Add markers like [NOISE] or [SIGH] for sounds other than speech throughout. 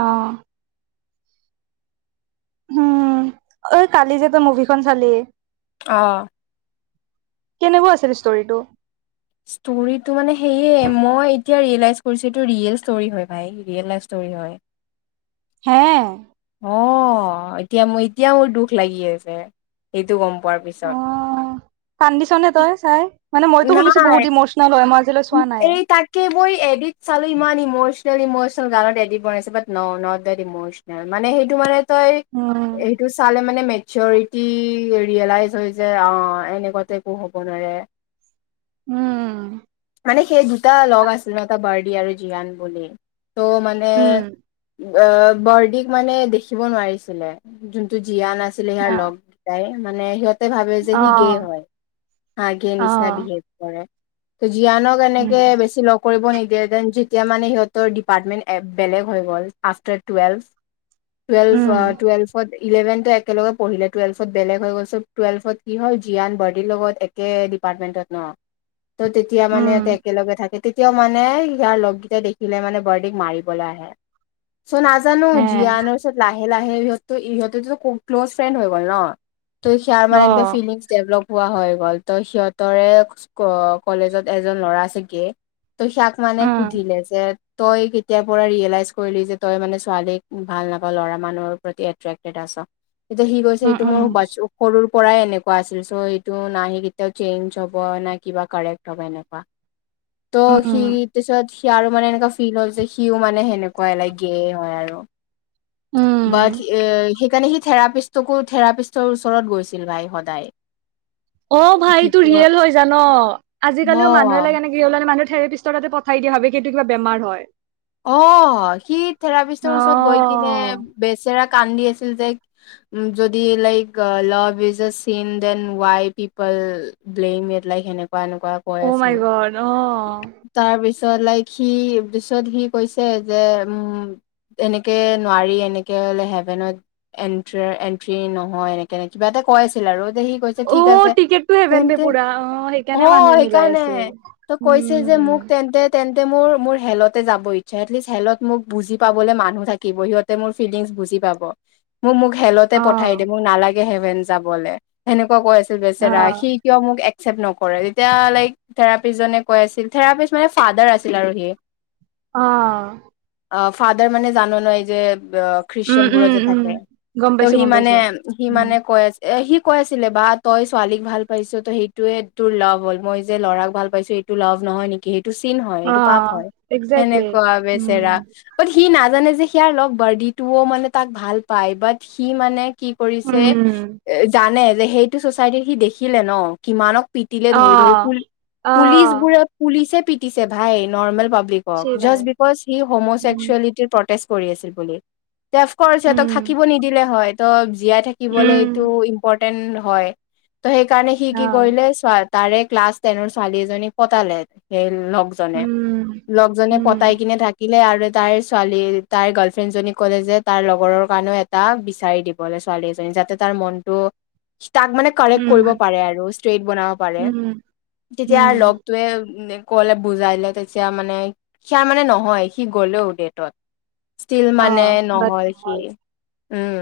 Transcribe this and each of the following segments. অহ' উম' অঐ কালি যে তই মুভিখন চালি? অ' কেনেকুৱা আছিল ষ্টৰটো? ষ্টৰি মানে সেইয়ে, মই এতিয়া ৰিয়েলাষ্ট কৰিছো এইটো ৰিয়েল ষ্টৰি হয় ভাই, ৰিয়েল লাইভ ষ্ট হয় হয়। হে অহ' এতিয়া মোৰ, এতিয়া মোৰ দুখ লাগি আছে সেইটো গম প অ' কানডিচন হ তাই চাই মানে মইতো শুনিছো নাই, বহুত ইমচনেল হয় মই আজিলৈ চোৱা নাই। এই তাকে বৈ এডট চালো ইমান ইমচ চলি, মই চব গানত এডিত বনাইছো, but no not that emotional মানে সেইটো মানে তই উম এইটো চালে মানে মে চ ৰিটি ৰিলাইচ হৈ যায় অ এনেকুৱাতে একো হ'ব নোৱাৰে। উম' মানে সেই দুটা লগ আছিলে, এটা বাৰ্ডি আৰু জীয়ান বুলি। ত' মানে উম অ' বৰদিক মানে দেখিব নোৱাৰিছিলে, যোনটো। জীয়ান আছিলে, হৈয়া লগ গেইটাই মানে, সিহঁত। ভাবে যে অ সি গে হয়, হা গে অ নিচিনা বিহেভ কৰে। জীয়ানক উম এনেকে বেছি লগ কৰিব নিদি। দেন, যেতিয়া মানে সিহঁতৰ ডিপাৰ্টমেন্ট বেলেগ হৈ গ'ল, আফটাৰ টুৱেলভ। টুৱেলফ, উম অ টুৱেলফ। ইলেভেন একেলগে পঢ়িলে, টুৱেলভত বেলেগ হৈ গ'ল ছো টুৱেলভত কি হ'ল জিয়ান বাৰডিৰ লগত একে। পাৰ্তমেটত ন, ট তেতিয়া মানে উম একে লগে থাকি। তেতিয়াও মানে, ইয়াৰ লগ গীটাই দেখিলে মানে বৰদেক মাৰিবলৈ আহে। চ' নাজানো হে জিয়ান পিছত লাহে-লাহে ইহঁতো ইহঁতে ক্ল'জ ফ্ৰেণ্ড হৈ গ'ল ন। ত' সিয়াৰ অ মানে এনেকে ফিলিংছ ডেভলপ হোৱা হৈ গ'ল, ত সিহঁতৰে। কলেজত এজন ল'ৰা আছে গে, ত' সিয়াক মানে উম সুধিলে যে। তই কেতিয়াৰ পৰা ৰিয়েলাইজ কৰিলি যে তই মানে ছোৱালীক ভাল নাপায় লৰা মানুহৰ প্ৰতি এট্ৰেক্টেড আছ। এতিয়া সি কৈছে উম সেইটো মোৰ উম সৰুৰ পৰা। পৰাই এনেকুৱা আছিল চ' এইটো নাহি কেতিয়াও চেঞ্জ হ'ব নাই কিবা কাৰেক্ট হ'ব এনেকুৱা। ত উম সি উম তাপিছত। সি আৰু মানে এনেকুৱা ফিল হল যে সিও মানে সেনেকুৱাই গে হয় আৰু। বাত। উম সেইকাৰণে সি থেৰাপিষ্টকো থেৰাপিষ্টৰ ওচৰত গৈছিল ভাই সদায়। অ কি ভাইটো কয় ৰিয়েল হৈ জান আজিকালিও মানুহ অ', লাগেনেকি হলে। মানুহে থেৰাপিষ্টৰ তা পঠাই দিয়া হয় কিন্তু কা বেমাৰ হয়। অ সি থেৰাপিষ্টৰ ওচৰত গৈ কিনে অ বেচেৰা। কান্দি আছিল যে যদি like love is. Blame it like হেনেকুয়া এনেকুৱা কই অ মাই আছে গড অ তাৰ পিছত। পিছত লাইক সি পিছত সি কৈছে যে উম। এনেকে নোৱাৰি এনেকেলে হেভেনত এট্ৰ এন্ট্ৰি নহয় এনেকে এ কিবা এটা। কৈ আছিল আৰু। দেহি কৈছে অ ঠিক আছে টিকেটটো হেভেন বে তেন্তে পুৰা অ অ সেইকাৰণে মানুহে মিলাই সেইকাৰণে আছিল ত কৈছে যে। উম মোক তেন্তে তেন্তে মোৰ মোৰ হেলতে যাব। এট লিষ্ট হেলত মোক বুজি পাবলে মানুহ থাকিব সিহঁতে মোৰ ফিলিংছ বুজি পাব। মোক মোক হেলতে অ পঠাই দিয় মোক নালাগে হেভেন যাবলে সেনেকুৱা কৈ আছে। ছ অ বেচেৰা সি কিবা মোক। একচেপ্ট নকৰে তেতিয়া লাইক থেৰাপিষ্টজনে কৈ আছিল থেৰাপিষ্ট মানে ফাডাৰ আছিল আৰু সি। অ। অ ফাদাৰ মানে জানো নয় যে। অ উম খ্ৰীষ্টিয়ান বোৰ উম যে উম থাকে গম ত' পাইছো সি গম মানে পাইছো সি উম মানে কৈ। এ সি কৈ আছিলে বা তই ছোৱালীক ভাল পাইছো তই সেইটোোৱে তোৰ লগভ হ'ল মই যে ল'ৰাক ভাল পাইছো। সেইটো লাভ নহয় নেকি সেইটো চিন হয় অ সেইটো পাপ হয় একজেক্টলি সেনেকুৱা উম বেচেৰা। সি নাজানে যে সিয়াৰ লগ বাৰ্ডিটোও মানে তাক ভাল পায় বাট সি মানে। কি কৰিছে উম এ জানে যে সেইটো চচাইটিত সি দেখিলে ন কিমানক। পিটিলে অ ধৰি ধৰি অ পুলিচবোৰে পুলিচে পিতিছে ভাই নৰ্মেল। পাব্লিকক চিবাই জাষ্ট বিকজ সি উম হোম'চেক্সুৱেলিটিৰ প্ৰটেষ্ট কৰি আছিল বুলি। তে অফকৰ্চ সিহঁতক উম থাকিব নিদিলে হয়। ত জীয়াই থাকিবলে উম এইটো ইম্পৰ্টে হয় ত সেইকাৰণে সি অ কি কৰিলে চোৱা তাৰে ক্লাছ টেনৰ ছোৱালী এজনীক পতালে সেই লগজনে। উম লগজনে উম পতাই কিনে থাকিলে আৰু তাইৰ ছোৱালী তাইৰ গাৰ্লফ্ৰেণ্ডজনীক ক'লে যে তাই লগৰৰ কাৰণেও এটা বিচাৰি দিবলে ছোৱালী এজনী। যাতে তাৰ মনটো তাক মানে কাৰেক্ট কৰিব উম পাৰে আৰু ষ্ট্ৰেইট বনাব পাৰে। উম তেতিয়া উম লগটোৱে কলে বুজাইলে তেতিয়া মানে হিয়া মানে নহয় সি গলেও ডেটত। ষ্টীল অ মানে বাট নহয় সি। উম,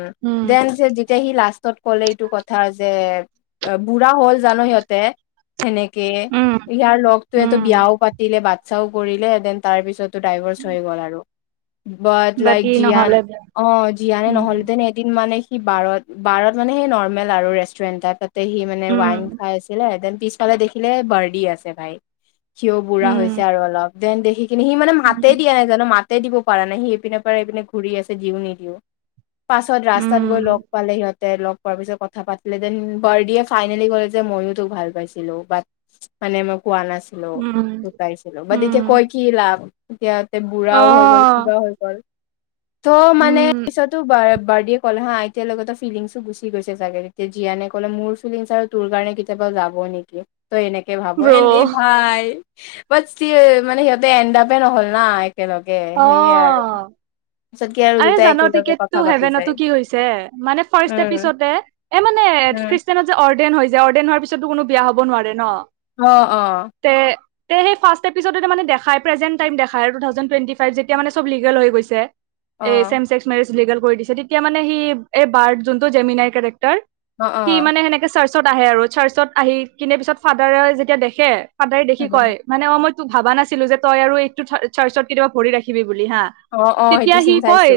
দেন যেতিয়া সি লাষ্টত কলে এইটো কথা যে বুঢ়া হ'ল জানো সিহঁতে। সেনেকে। উম ইয়াৰ লগটোৱেটো উম বিয়াও পাতিলে, বাচ্ছাও কৰিলে। দেন তাৰ পিছত টো ডাইভৰ্চ হৈ গ'ল আৰু। বাট লাইক বাকী জীয়ান, নহ'লে অ জীয়ানে উম, নহ'লেতেনে এদিন মানে সি বাৰত বাৰত মানে সেই নৰ্মেল আৰু ৰেষ্টুৰেণ্ট টাইপ, তাতে সি মানে উম, ৱাইন খাই আছিলে। দেন পিছফালে দেখিলে বাৰদি আছে ভাই। সিও বুঢ়া হৈছে উম, আৰু অলপ দেন দেখি কিন্তু সি মানে মাতে উম, দিয়া নাই, জান' মাতে দিব পৰা নাই। সি এইপিনে পাৰে এইপিনে ঘূৰি আছে দিও নিদিও। পাছত ৰাস্তাত গৈ উম, লগ পালে সিহঁত লগ পোৱাৰ পিছত কথা পাতি দেন বাৰদিয়ে ফাইনেলি কলে যে ময়ো তোক ভাল পাইছিলো। বাট মানে কোৱা নাছিলো উম, লুকাইছিলো। বাট উম, এতিয়া কয় কি লাভ? এতিয়া বুঢ়াও হৈ গ'ল, অ', কিবাও হৈ গ'ল। ত' মানে উম, পিছতো বা বাৰ্ডিয়ে ক'লে হা এতিয়ালৈকে তাৰ ফিলিংছো গুচি গৈছে চাগে। তেতিয়া জিয়ানে ক'লে মোৰ ফিলিংছ আৰু তোৰ কাৰণে কেতিয়াবা যাব নেকি? ত এনেকে ভাব। ব্ৰ' এ এই ভাই বাট মানে ষ্টীল, সিহঁতে এনডাপে নহল না। একেলগে অ। সেয়ে আৰু পিছত কি আৰু আৰে দুটাই জান' একেলগে কথা টিকেটটো পাতি যায় হেভেনতো কি হৈছে? মানে ফাৰ্ষ্ট উম এপিচড এ মানে এ উম, খ্ৰীষ্টানত যে অৰ্ডেন হৈছে অৰ্ডেন হোৱাৰ পিছতো কোনো বিয়া হব নোৱাৰে ন। অ অ। তে তে সেই ফাৰ্ষ্ট এপিচডত মানে দেখাই প্ৰেজেণ্ট টাইম দেখাই টু থাউজেণ্ড টুৱেন্টি ফাইভ যেতিয়া মানে চব লিগেল হৈ গৈছে। এই অ', চেম্স মেৰিজ লিগেল কৰি দিছে। তেতিয়া মানে সি এই বাৰ যোনটো জেমিনাৰ অ', সি অ', মানে সেনেকে চাৰ্চত আহে আৰু। চাৰ্চত আহি কিনে পিছত ফাদাৰে যেতিয়া দেখে সদাই দেখি কয় উম, মানে অ মইতো ভাবা নাছিলো যে তই আৰু এইটো চাৰ্চত কেতিয়াবা ভৰি ৰাখিবি। বুলি হা অ', অ', তেতিয়া সেইটো সি চিন কয় চাইছো।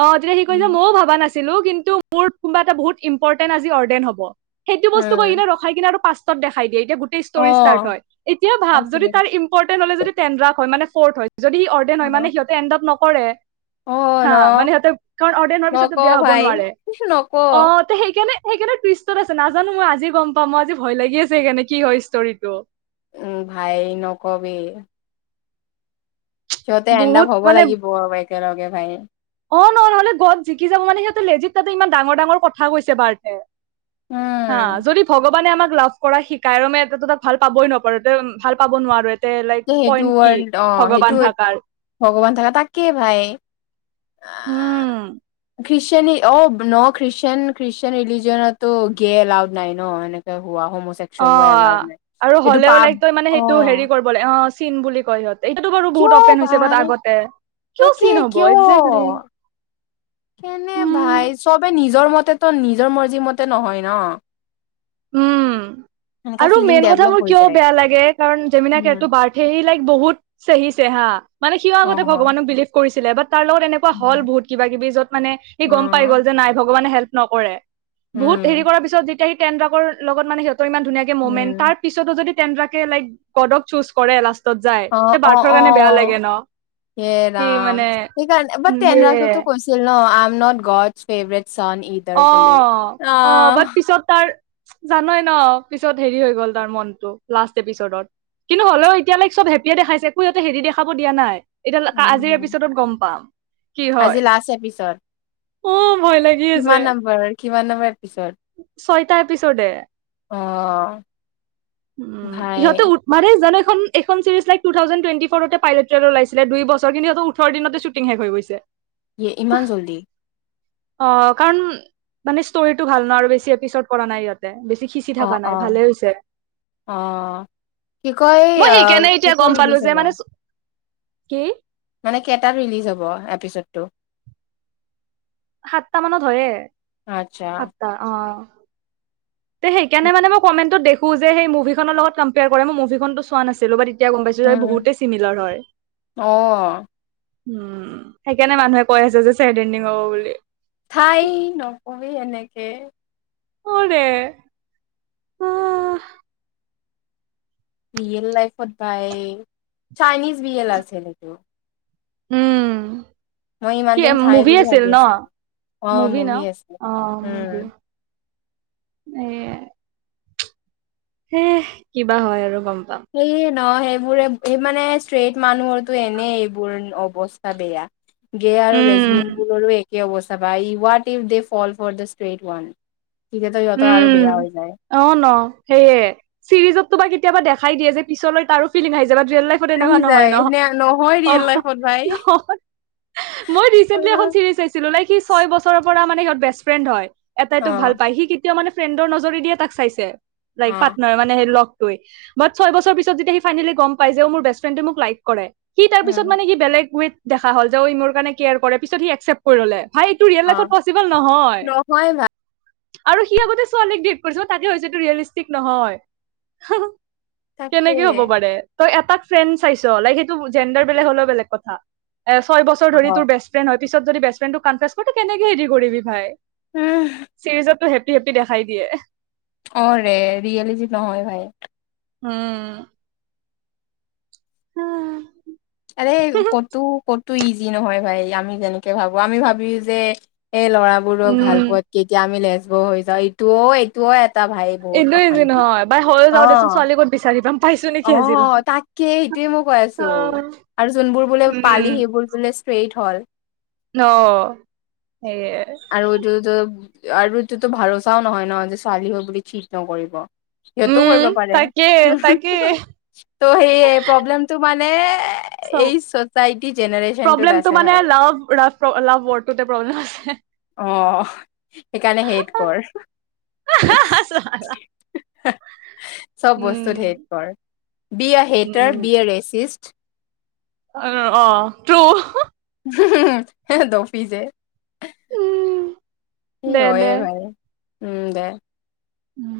অ তেতিয়া সি কৈ যে উম, ময়ো ভাবা নাছি লো কিন্তু মোৰ কোনোবা এটা বহুত ইম্পৰটেন্ট অৰ্ডেন হ'ব। সেইটো বস্তু এনে উম, মই ৰখাই কিনে আৰু পাচঁ ত দেখাই দিয়ে। এতিয়া গোটেই ষ্টৰি ষ্টাৰ্ট অ', হয়। এতিয়া ভাৱ তাকে যদি তাৰ ইম্পৰ্টেণ্ট হলে যদি ট্ৰেনডাফ হয় মানে ফৰ্থ হয়, যদি অৰ্ডেন হয় মানে অ', সিহঁতে এনডপ নকৰে। অ', ন হা মানে সিহঁতক কাৰণ অৰ্ডন হোৱাৰ নক পিছতটো বেয়া হ'ব ভাই নোৱাৰে। নক অ তে সেইকাৰণে সেইকাৰণে টুইষ্টত আছে। নাজানো মই আজি গম পাম। মই আজি ভয় লাগি আছে সেইকাৰণে কি হয় ষ্টৰিটো। উম, ভাই নকবি। সিহঁতে এণ্ড আপ বহুত হব মানে লাগিব একেলগে ভাই। অ ন নহলে গড জিকি যাব মানে। সিহতে লেজিত তাতে ইমান ডাঙৰ ডাঙৰ কথা কৈছে বাৰ্টে। হা উম, যদি ভগৱানে আমাক লাভ কৰা শিকাই, ৰ মে তাক ভাল পাবই নপো এ ভাল পাব নোৱাৰো। লাইক তে সেইটো পইণ্ট কি ৱৰ্ল্ড অ', সেইটো ভগৱান থাকাৰ? ভগৱান থকা তাকে ভাই উম। খ্ৰীষ্টান অ ন খ্ৰীষ্টান খ্ৰীষ্টান ৰিলিজনতো গে এলাউড নাই ন এনেকে হোৱা। অ হোমচেক্সুৱেল হোৱা এলাউড নাই আৰু এইটো হ'লেও পাপ লাইক তই মানে সেইটো অ', হেৰি কৰিব লাগে, অ চিন বুলি কয় সিহঁত। এতিয়াতো বাৰু বহুত কিয় অপেন হৈছে ভাই বাট আগতে কিয় তাকে চিন হ'ব কিয় একজেক্টলি। কেনে উম ভাই চবে নিজৰ মতেতো নিজৰ মৰ্জি মতে নহয় ন। উম, সেনেকা আৰু ফিলিং মেইন কথা ডেভলপ মোৰ হৈ কিয় যায় বেয়া লাগে কাৰণ জেমিনা কেৰটো উম বাৰ্থে লাগে। বহুত চেহিছে হা, মানে সিও অ আগতে ভগৱানক বিলিভ কৰিছিলে বাট। তাৰ লগত এনেকোৱা হ'ল বহুত কিবা কিবি যত মানে অ সি গম পাই গল যে নাই ভগৱানে হেল্প নকৰে। উম বহুত হেৰি উম কৰাৰ পিছত যেতিয়া সি টেড্ৰাকৰ লগত মানে সিহঁতৰ ইমান ধুনীয়াকে মুভমেণ্ট তাৰ পিছতো যদি। তেণ্ডাকে লাইক গডক চুজ কৰে লাষ্টত যায় অ তে অ বাৰ্থৰ অ কাৰণে বেয়া লাগে ন। হে সি ৰাম, মানে সেইকাৰণে বাট উম সেয়ে তেনৰাকোতো কৈছিল ন I am not god favourite. Son either অ বুলি অ আহ বাট পিছত তাৰ। জানই ন পিছত হেৰি হৈ গ'ল তাৰ মনটো লাষ্ট এপিচডত। কিন্তু হলেও এতিয়ালৈ চব হেপীয়ে দেখাই একো সিহঁতে হেৰি দেখাব দিয়া নাই। এতিয়া আজিৰ উম এপিচডত গম পাম। কি হয় আজি লাষ্ট এপিছড। অ ভয় লাগে। কিমান নম্বৰ কিমান নম্বৰ। এপিছড ছয়টা এপিচ'ডে। অঁ। উম ইহঁতে উত মাৰে জানে। খন এইখন series like two thousand twenty ফ'ৰতে পাইলট ওলাইছিলে দুই বছৰ কিন্তু সিহঁত ওঠৰ দিনতে শ্বুটিং শেষ হৈ গৈছে। ইয়ে ইমান জল্দি। অ'কাৰণ মানে ষ্টৰিটো ভাল ন বেছি এপিচড কৰা নাই ইহতে। সিঁচি অ থকা নাই অ ভালে হৈছে। অ কি কয় এই মই সেইকাৰণে এতিয়া কেতিয়া গম পালো ৰিলিজ যে হব। মানে কি? মানে কেইটাত ৰিলিজ হ'ব এপিচডটো। সাতটা মানত হয়ে আচ্ছা সাতটা অ। তে সেইকাৰণে মই কমেন্টত দেখোঁ যে সেই মুভিখনৰ লগত কম্পেয়াৰ কৰে মই মুভিখনটো চোৱা নাছিলো বাত। এতিয়া গম পাইছো যে উম বহুতে চিমিলাৰ হয়। অ উম, সেইকাৰণে মানুহে কৈ আছে যে ছেড এণ্ডিং হ'ব বুলি। থাই নকবি এনেকে। অ ৰে। ৰিয়েল লাইফত বাই চাইনিজ বিয়েল আছিল নেকি। উম মই ইমান কি দিন ঠাই মুভি বুলি আছিল ভাবি ন। আছিলো অ মুভি ন আছে অ উম মুভি এই। হে কিবা হয় আৰু গম। পাম এই। ন, সেইবোৰে এই মানে ষ্ট্ৰেইট মানুহৰো এনে এইবোৰ অৱস্থা বেয়া। গে আৰু উম লেচবিন বোৰৰো একে অৱস্থা পায় ই what if they fall for the straight one. তেতিয়াতো সিহঁতৰ আৰু উম বেয়া হৈ যায় অ ন সেইয়ে চিৰিজত। তোমাৰ কেতিয়াবা দেখাই দিয়ে যে, পিছলৈ তাৰো ফিলিং আহি য বা ৰিয়েল লাইফত এনেকুৱা আহি নহয় যায় ন। নে নহয় ৰিয়েল অঁ। লাইফত ভাই মই অ ৰিচেণ্টলি এখন চিৰিজ চাইছিলো, লাইক সি ছয় বছৰৰ পৰা মানে। সিহত বেষ্ট ফ্ৰেড হয় এটাই অ তোক ভাল পায় সি কেতিয়া মানে ফ্ৰেণ্ডৰ নজৰে দিয়ে তাক চাইছে। অ লাইক পাটনাৰ মানে ল। বাট ছয় বছৰ পিছ যেতিয়া সি ফাইনেলি গম পাই যে মোৰ বেষ্ট ফ্ৰিয়েন্দে মোক লাইক কৰে। সি তাৰ পিছত উম মানে কি বেলেগ ৱে দেখা হ'ল যে অ ই মোৰ কাৰণে কেয়াৰ কৰে পিছত সি একচেপ্ট কৰি ললে। ভাই এইটো ৰিয়েল অ লাইফত পচিবল নহয়। আৰু সি আগতে ছোৱালীক দেত কৰিছ তাতে ভাবিছোঁ এইটো ৰিয়েল ইষ্টিক নহয়। তাকে কেনেকে হ'ব পাৰে তই এটাক ফ্ৰেণ্ড চাইছ লাই সেইটো জেণ্ডাৰ বেলেগ হ'লেও বেলেগ কথা। এ ছয় বছৰ অ ধৰি তোৰ বেষ্ট ফ্ৰেণ্ড হয় পিছত যদি বেষ্ট ফ্ৰেডক কনফে্ছো কেনেকে হেৰি কৰিবি ভাই উম চিৰিজতো হেপ্পি হেপ্পি দেখাই দিয়ে অ ৰে ৰিয়েলি যি নহয় ভাই উম উম আৰে কতো কতো ইজি নহয় ভাই আমি যেনেকে ভাবো আমি ভাবি যে এই ল'ৰাবোৰক ভাল উম পোৱাত কেতিয়া আমি লেজবৰ হৈ যাওঁ ইটোও এইটোও ভাই বহুত এইটোৱে যি অশান্তি নহয় বাই হয়ো অ যাওঁ দেচোন ছোৱালী ক'ত বিচাৰি পাম পাইছো নেকি অ আজিলৈ তাককে সেইটোৱে মই কৈ আছো অ আৰু যোনবোৰ বোলে পালি সেইবোৰ বোলে ষ্ট্ৰেইট হল অ সেই আৰুটো ভৰচাও নহয় ন যে ছোৱালী হৈ বুলি চিট নকৰিব সিহতো কৰিব উম পাৰে তাকে তাকে ত' সেই প্ৰব্লেমটো মানে চ এই চচাইটি জেনেৰচনটোৰ প্ৰব্লেমটো আছে মানে ভাই লাভ লাভ লাভ ৱৰ্ডটোতে প্ৰব্লেম আছে অ সেইকাৰণে সেইত কৰ উ হা হা ছালা [INAUDIBLE] চব বস্তুত হেট কৰ বিয়া হেইটাৰ বিয়া ৰেচি লিষ্ট অ অ তো দফি যে স হয়ে ভাই উম দে উম